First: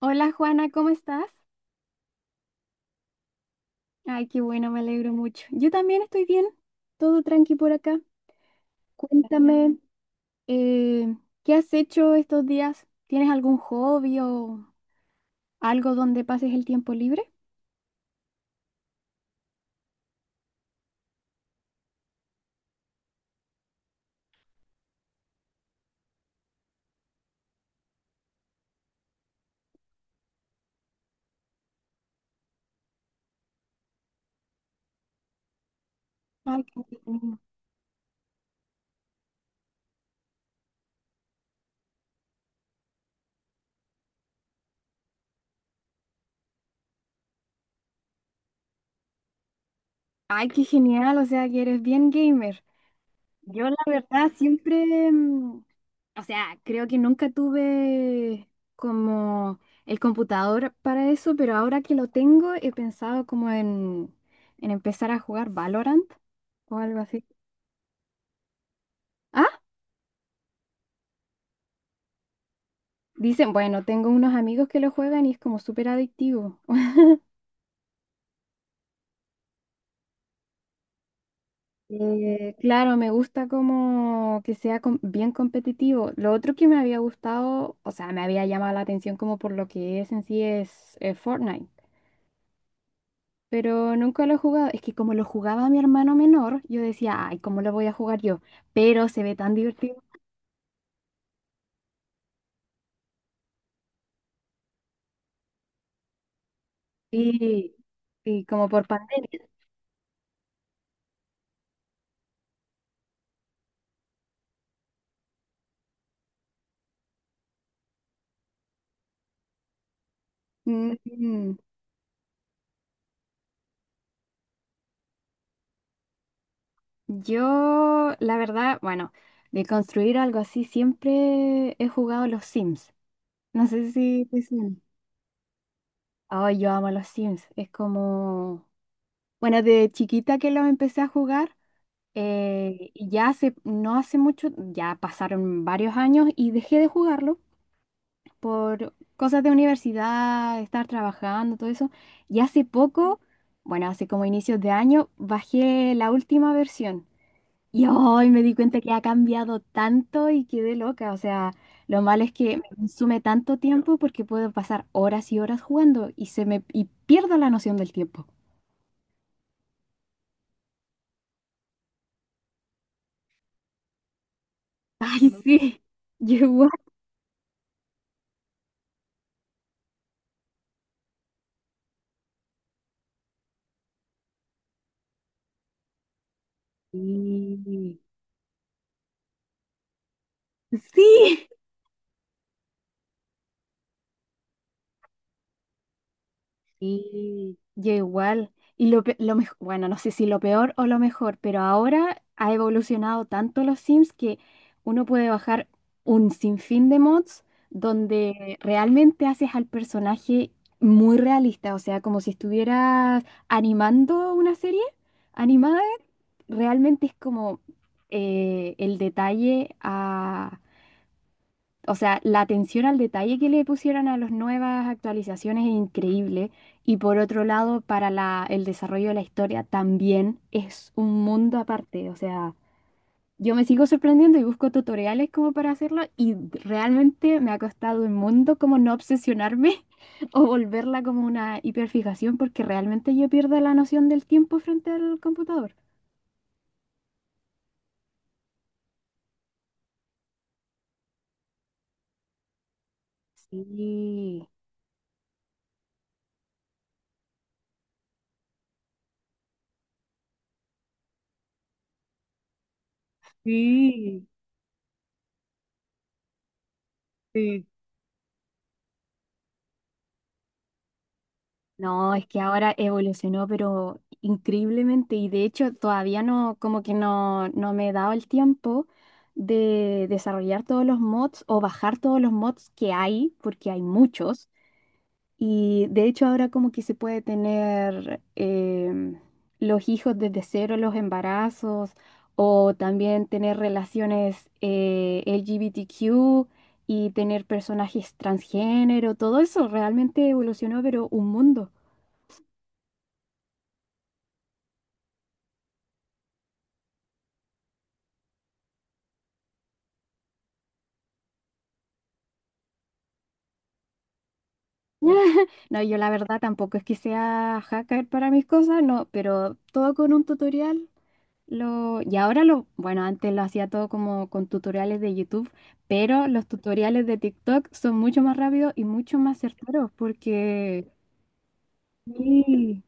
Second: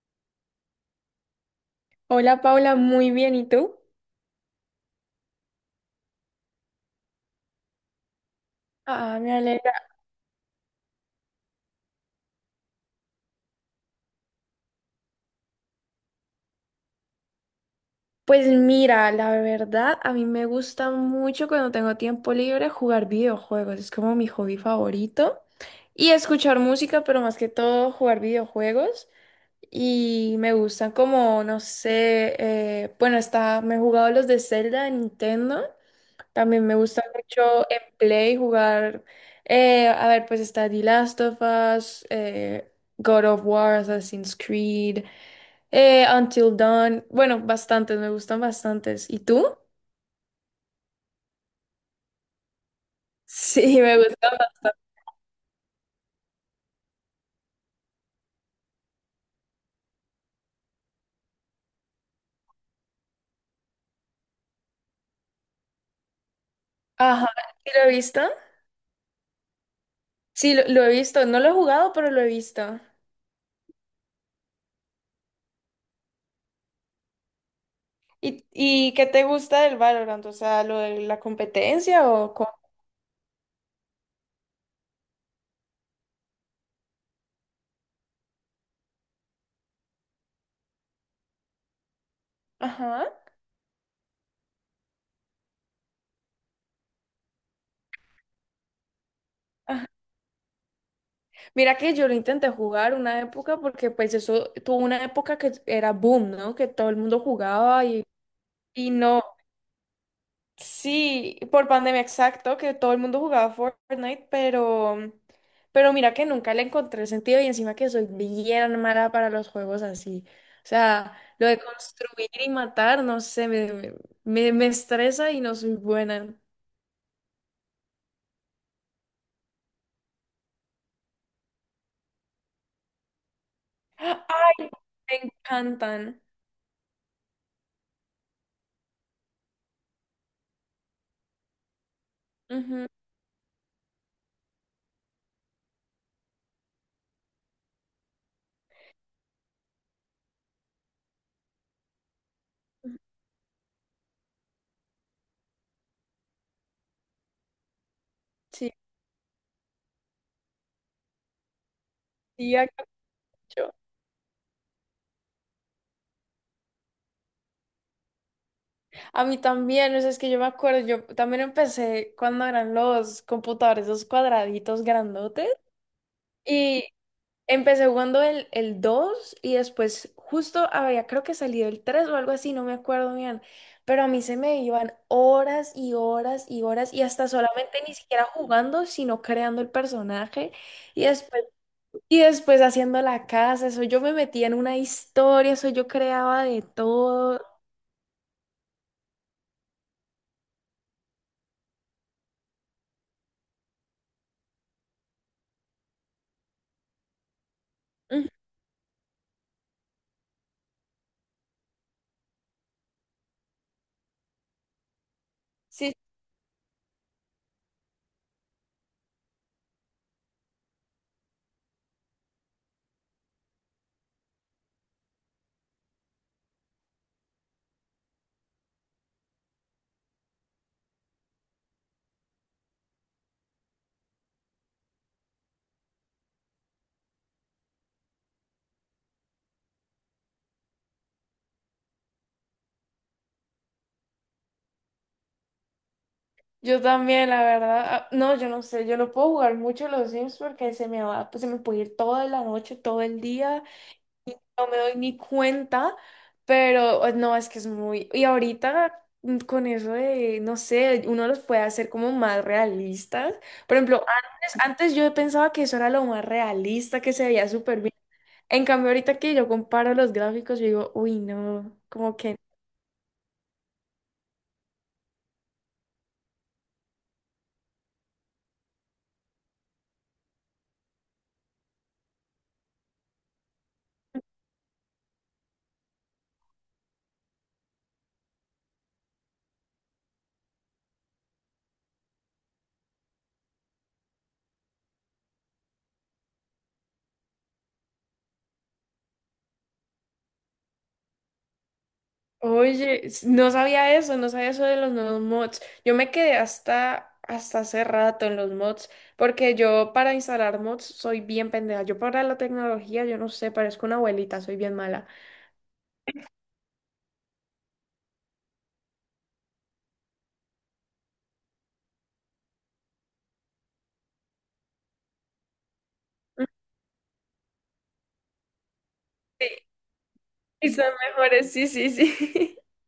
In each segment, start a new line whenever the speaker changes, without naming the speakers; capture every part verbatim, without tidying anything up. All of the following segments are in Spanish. Hola Juana, ¿cómo estás?
Hola Paula, muy bien, ¿y tú?
Ay, qué bueno, me alegro mucho. Yo también estoy bien, todo tranqui por acá.
Ah, me alegra.
Cuéntame, eh, ¿qué has hecho estos días? ¿Tienes algún hobby o algo donde pases el tiempo libre?
Pues mira, la verdad, a mí me gusta mucho cuando tengo tiempo libre jugar videojuegos. Es como mi hobby favorito. Y escuchar música, pero más que todo jugar videojuegos. Y me gustan como, no sé, eh, bueno, está, me he jugado los de Zelda de Nintendo.
Ay,
También
qué
me gusta
entretenido.
mucho en Play jugar, eh, a ver, pues está The Last of Us, eh, God of War, Assassin's Creed, eh, Until Dawn, bueno, bastantes, me gustan bastantes. ¿Y tú?
Ay, qué genial, o sea que eres bien gamer. Yo la
Sí, me
verdad
gustan.
siempre, mm, o sea, creo que nunca tuve como el computador para eso, pero ahora que lo tengo he pensado como en, en empezar a jugar Valorant o algo así.
Ajá, ¿sí lo he visto?
Ah,
Sí, lo, lo he visto, no lo he jugado, pero lo he visto.
dicen, bueno, tengo unos amigos que lo juegan y es como súper adictivo.
¿Y, y qué te gusta del Valorant? O sea, ¿lo de la competencia o cómo?
Eh, claro, me gusta como que sea com- bien competitivo. Lo otro que me había gustado, o sea, me había llamado la atención como por lo que es en sí es eh, Fortnite.
Ajá.
Pero nunca lo he jugado. Es que como lo jugaba mi hermano menor, yo decía, ay, ¿cómo lo voy a jugar yo? Pero se ve tan divertido.
Mira que yo lo intenté jugar una época porque pues eso tuvo una época que era boom, ¿no? Que todo el mundo
Sí,
jugaba y,
sí, como por
y no.
pandemia.
Sí, por pandemia, exacto, que todo el mundo jugaba Fortnite, pero pero mira que nunca le encontré sentido y encima que soy bien mala para los juegos así. O sea, lo
Mm,
de construir y matar, no sé, me, me, me- me estresa y no soy buena.
yo, la verdad, bueno, de construir algo así, siempre he jugado los Sims. No sé si te
¡Ay!
suena.
Me encantan.
Ay, yo amo los Sims. Es como, bueno, de chiquita que los empecé a jugar.
Ujú,
eh, y ya hace, no hace mucho, ya pasaron varios años y dejé de jugarlo por cosas de universidad, estar trabajando, todo eso. Y hace
ujú.
poco, bueno, hace como inicios de año, bajé la última versión. Y hoy me di
Sí,
cuenta que ha cambiado tanto y quedé loca. O sea, lo malo es que
sí,
me consume tanto
ya.
tiempo porque puedo pasar horas y horas jugando y se me y pierdo la noción del tiempo.
A mí también, o sea, es que yo me acuerdo, yo también empecé cuando eran los computadores, esos cuadraditos
Ay,
grandotes,
sí, yo igual.
y empecé jugando el, el dos y después justo había creo que salido el tres o algo así, no me acuerdo bien, pero a mí se me iban horas y horas y horas y hasta solamente ni
Sí.
siquiera jugando, sino creando el personaje y después,
Sí.
y después haciendo la casa, eso yo me metía en una historia, eso yo creaba de todo.
Sí, yo igual. Y lo, pe- lo mej- bueno, no sé si lo peor o lo mejor, pero ahora ha evolucionado tanto los Sims que uno puede bajar un sinfín de mods
Ujú.
donde realmente haces al personaje muy realista, o sea, como si estuvieras animando una serie animada,
Sí.
realmente es como eh, el detalle, o sea, la atención al detalle que le pusieron a las nuevas actualizaciones es increíble. Y por otro lado, para la, el desarrollo de la historia también es un mundo aparte. O sea, yo me sigo sorprendiendo y busco tutoriales como para hacerlo y realmente me ha costado un mundo como no obsesionarme o volverla como una hiperfijación porque realmente yo pierdo la noción del tiempo frente al computador.
Yo también, la verdad. ah, No, yo no sé, yo no puedo jugar mucho los Sims porque se me va, pues se me puede ir toda la noche, todo el día,
Sí.
no me doy ni cuenta, pero eh, no, es que es muy... Y ahorita mm, con eso de, no sé, uno los puede hacer como más realistas. Por ejemplo,
Sí,
antes, antes yo pensaba que eso era lo más realista, que se veía
sí.
súper bien. En cambio, ahorita que yo comparo los gráficos, yo digo, uy, no,
No,
como
es
que...
que ahora evolucionó, pero increíblemente, y de hecho todavía no, como que no, no me he dado el tiempo de desarrollar todos los mods o bajar todos los mods que hay, porque hay muchos, y de hecho ahora como que se puede tener em, los hijos desde cero, los embarazos, o también tener relaciones eh, L G B T Q y tener personajes transgénero, todo eso realmente evolucionó, pero un mundo.
Oye, s- no sabía eso, no sabía eso de los nuevos mods. Yo me quedé hasta, hasta hace rato en los mods, porque yo para instalar mods soy bien pendeja. Yo para la tecnología, yo no sé, parezco una abuelita, soy bien mala.
No, yo la verdad tampoco es que sea hacker para mis cosas, no, pero todo con un tutorial. Lo, y ahora lo, bueno, antes lo hacía todo como con tutoriales de YouTube, pero
Mm.
los tutoriales de TikTok son mucho más rápidos y mucho más
Sí,
certeros
y son
porque...
mejores, sí, sí, sí.
Sí.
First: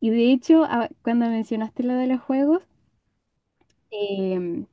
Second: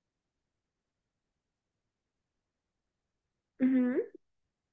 Y de hecho, a- cuando mencionaste lo de los juegos,
Ujú.
em,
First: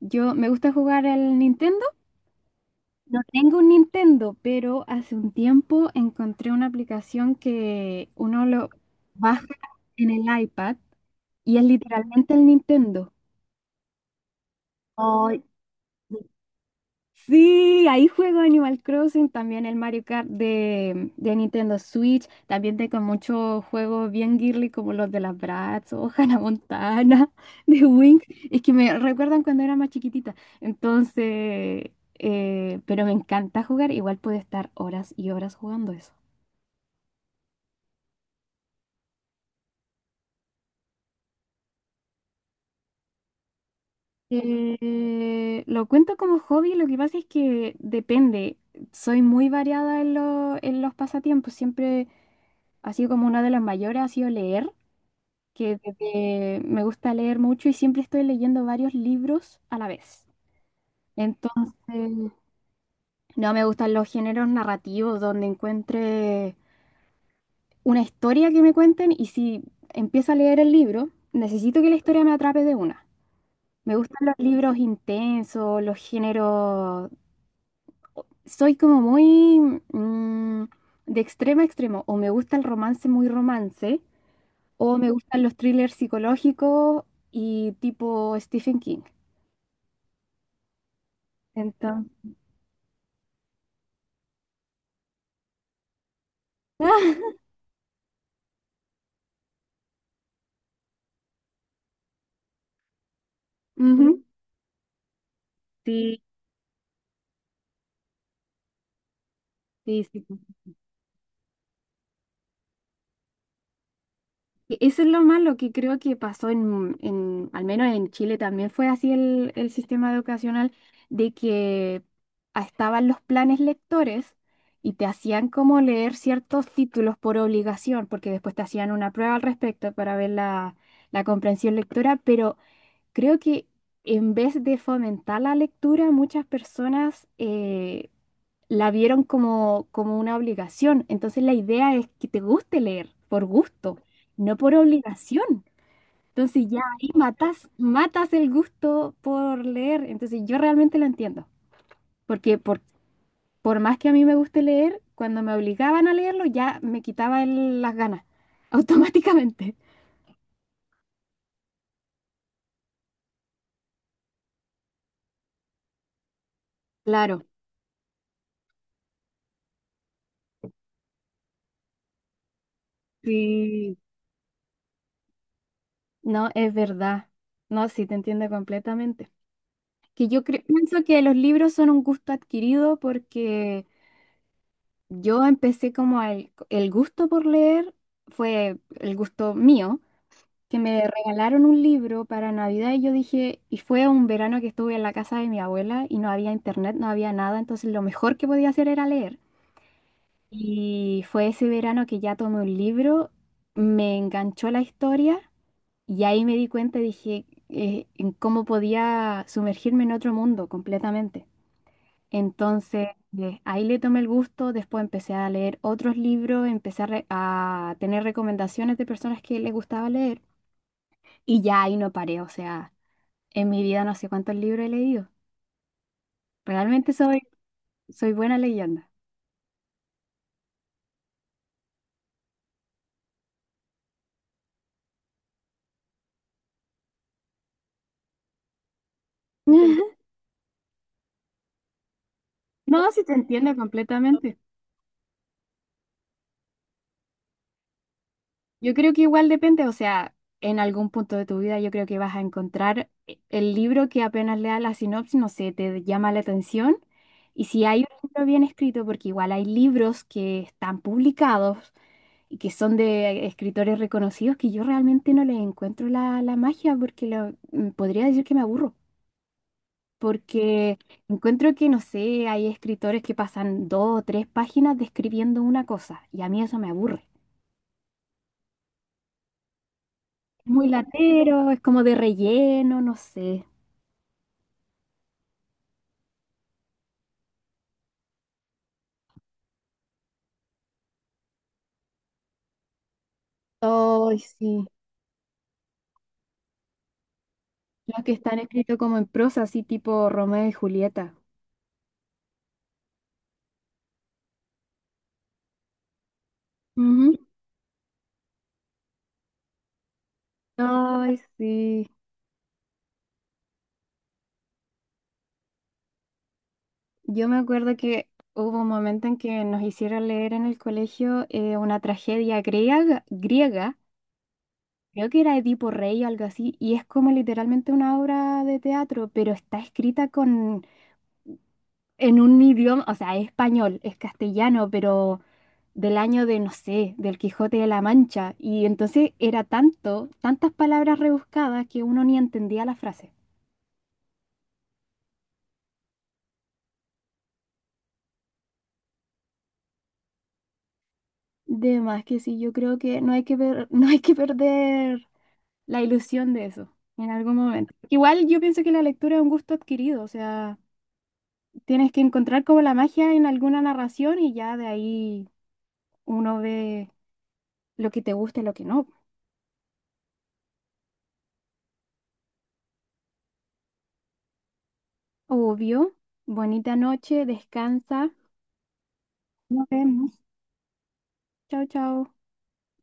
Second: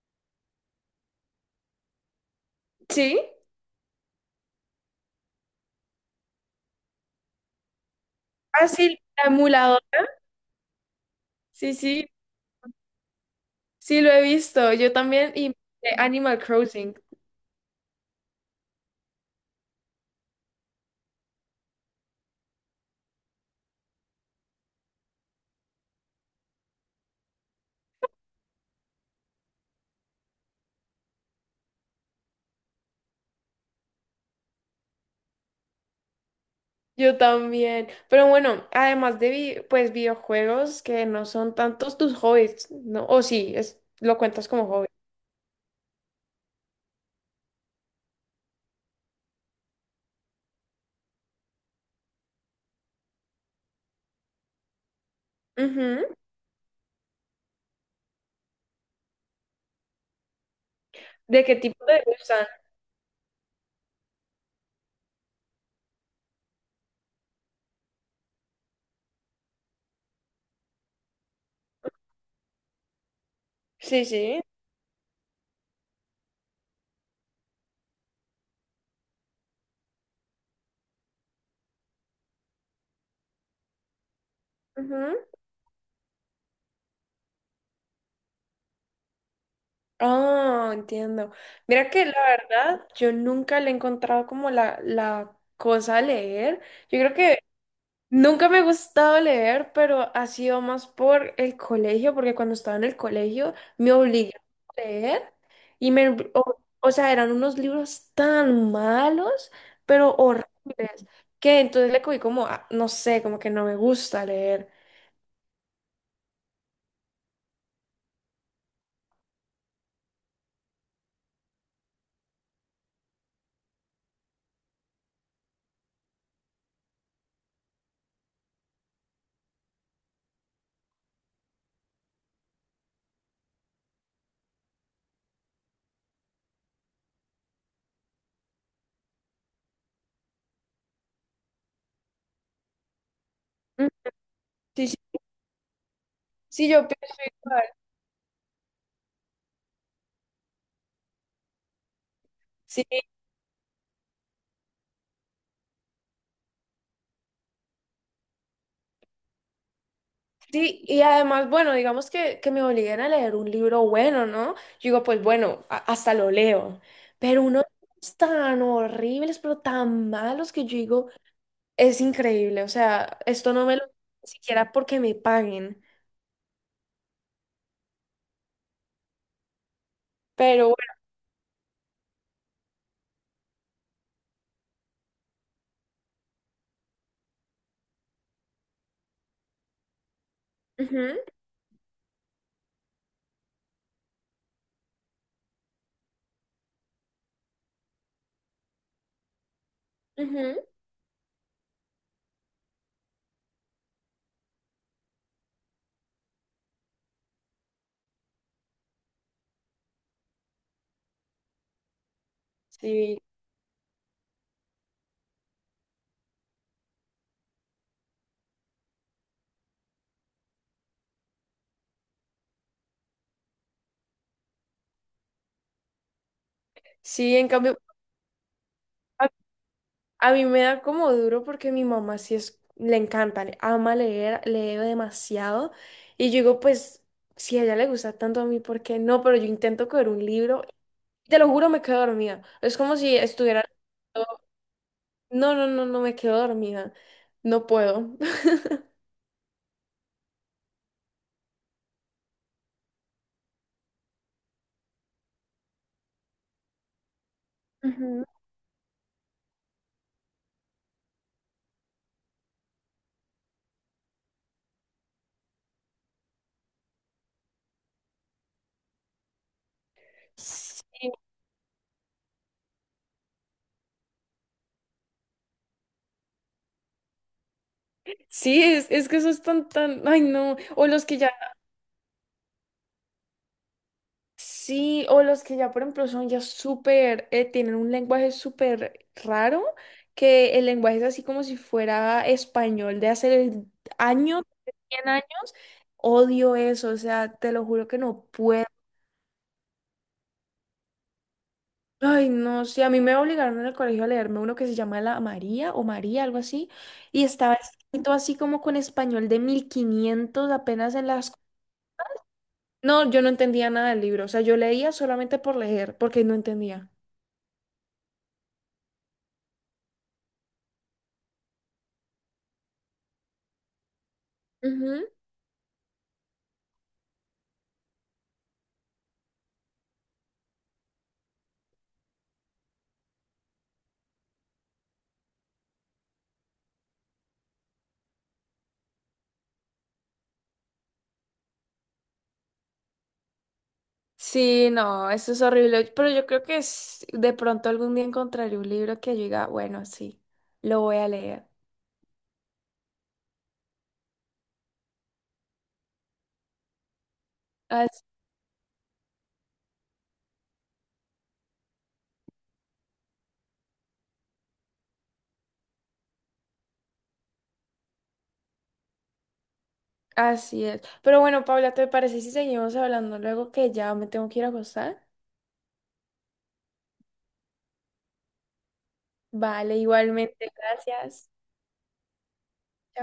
yo me gusta jugar el Nintendo.
¿Sí?
No tengo un Nintendo, pero hace un tiempo encontré una aplicación que uno
Ah,
lo
sí, la
baja
emuladora.
en el iPad y es
Sí, sí,
literalmente el Nintendo.
sí, lo he visto. Yo también, y eh, Animal Crossing.
Sí, ahí juego Animal Crossing, también el Mario Kart de, de Nintendo Switch, también tengo muchos juegos bien girly como los de las Bratz o Hannah Montana, de Winx, es que me recuerdan cuando era más chiquitita, entonces, eh, pero me encanta jugar, igual puedo estar horas y horas jugando.
Yo también. Pero bueno, además de vi- pues videojuegos, que no son tantos tus hobbies, ¿no? O sí, es, ¿lo cuentas como hobby?
Eh, lo cuento como hobby, lo que pasa es que depende. Soy muy variada en, lo- en los pasatiempos. Siempre ha sido como una de las mayores, ha sido leer, que
Ujú.
desde- me gusta leer mucho y siempre estoy leyendo varios libros a la vez.
¿De qué tipo te
Entonces,
gustan?
no me gustan los géneros narrativos donde encuentre una historia que me cuenten y si empiezo a leer el libro, necesito que la historia me atrape de una. Me
Sí,
gustan los
sí.
libros intensos, los géneros soy como muy mm, de extremo a extremo. O me gusta el romance muy romance, o me
Ujú.
gustan los thrillers psicológicos y tipo Stephen King.
Ah, entiendo. Mira que
Entonces,
la verdad, yo nunca le he encontrado como la, la cosa a leer. Yo creo que nunca me ha gustado leer, pero ha sido más por el colegio, porque cuando estaba en el colegio me
ujú,
obligaron a leer y me,
sí,
o, o sea, eran unos libros tan malos,
sí,
pero
sí.
horribles, que entonces le cogí como, ah, no sé, como que no me gusta leer.
E- Eso es lo malo que creo que pasó en, en- al menos en Chile también fue así el, el sistema educacional, de que ah, estaban los planes lectores y te hacían como leer ciertos títulos por obligación, porque después te hacían una prueba al respecto para ver la, la comprensión lectora, pero creo que en vez de fomentar la lectura, muchas personas eh, la vieron como, como una obligación. Entonces la idea es que te guste leer por
Mm.
gusto, no por
Sí, sí,
obligación. Entonces
sí,
ya
yo
ahí
pienso
matas,
igual.
matas el gusto por leer. Entonces yo realmente lo entiendo, porque por,
Sí.
por más que a mí me guste leer, cuando me obligaban a leerlo ya me quitaba el- las ganas automáticamente.
Sí, y además, bueno, digamos que, que me obliguen a leer un libro bueno, ¿no? Yo digo, pues bueno, a- hasta lo leo, pero
Claro,
unos tan horribles, pero tan malos que yo digo, es increíble, o sea, esto no me lo ni
sí,
siquiera porque me paguen,
no, es verdad. No, sí, te entiendo completamente. Que yo cre-
pero
pienso que los libros son un gusto adquirido porque yo empecé como el, el gusto por leer, fue el gusto mío, que me
bueno,
regalaron un libro para Navidad y yo dije, y fue un verano que estuve en la casa de mi abuela y no había internet, no había nada, entonces lo mejor que podía hacer era leer.
ujú, ujú.
Y fue ese verano que ya tomé un libro, me enganchó la historia y ahí me di cuenta, y dije, eh, en cómo podía sumergirme en otro mundo completamente. Entonces,
Sí,
eh, ahí le tomé el gusto, después empecé a leer otros libros, empecé a, re- a tener recomendaciones de personas que les gustaba leer y ya ahí no paré, o sea, en mi vida no sé cuántos libros he leído. Realmente
sí,
soy,
en cambio,
soy buena leyenda.
a, a mí me da como duro porque mi mamá sí es, le encanta, le ama leer, lee demasiado, y yo digo, pues... Si a ella le gusta tanto, a mí, ¿por qué no? Pero yo intento coger un libro. Te lo juro, me quedo dormida. Es como
No,
si
sí te
estuviera...
entiendo completamente.
No, no, no, no me quedo dormida. No puedo.
Yo creo que igual depende, o sea, en algún punto de tu vida yo creo que vas a encontrar e- el libro que apenas lea la sinopsis, no sé, te llama la atención. Y si hay
Ujú.
un libro bien escrito, porque igual hay libros que están publicados y que son de escritores reconocidos que yo realmente no les encuentro la, la magia, porque lo- mm, podría decir que me aburro, porque
Sí,
encuentro que, no sé, hay escritores que pasan dos o tres páginas describiendo una cosa y a mí eso me aburre.
sí, es, es que esos están tan... Ay, no.
Muy
O los que ya...
latero, es como de relleno, no sé.
Sí, o los que ya, por ejemplo, son ya súper... eh, tienen un lenguaje súper raro, que el lenguaje es así como si fuera español de hace
Ay,
años
sí.
cien años. Odio eso, o sea, te lo juro que
Los
no
que están
puedo.
escritos como en prosa, así tipo Romeo y Julieta.
Ay, no, sí, a mí me obligaron en el colegio a leerme uno que se llama La María o María, algo así, y
Ujú.
estaba escrito así como con español de mil quinientos apenas en las...
Ay, sí.
No, yo no entendía nada del libro, o sea, yo leía solamente por leer, porque no entendía.
Yo me acuerdo que hubo un momento en que nos hicieron leer en el colegio eh, una tragedia griega, griega,
Ujú.
creo que era Edipo Rey o algo así, y es como literalmente una obra de teatro, pero está escrita con en un idioma, o sea, es español, es castellano, pero del año de, no sé, del Quijote de la Mancha. Y entonces era tanto, tantas palabras rebuscadas que uno ni entendía la frase.
Sí, no, eso es horrible, pero yo creo que es- de pronto algún día encontraré un libro que yo diga, bueno, sí, lo voy a leer.
De más que sí, yo creo que no hay que per- no hay que perder la ilusión de eso en algún momento.
As-
Igual yo pienso que la lectura es un gusto adquirido, o sea, tienes que encontrar como la magia en alguna narración y ya de ahí uno ve lo que te gusta y lo que no.
Así es. Pero bueno, Paula, ¿te parece si seguimos hablando luego, que ya me tengo que ir a acostar?
Obvio. Bonita noche, descansa.
Vale,
Nos vemos.
igualmente, gracias.
Chao, chao.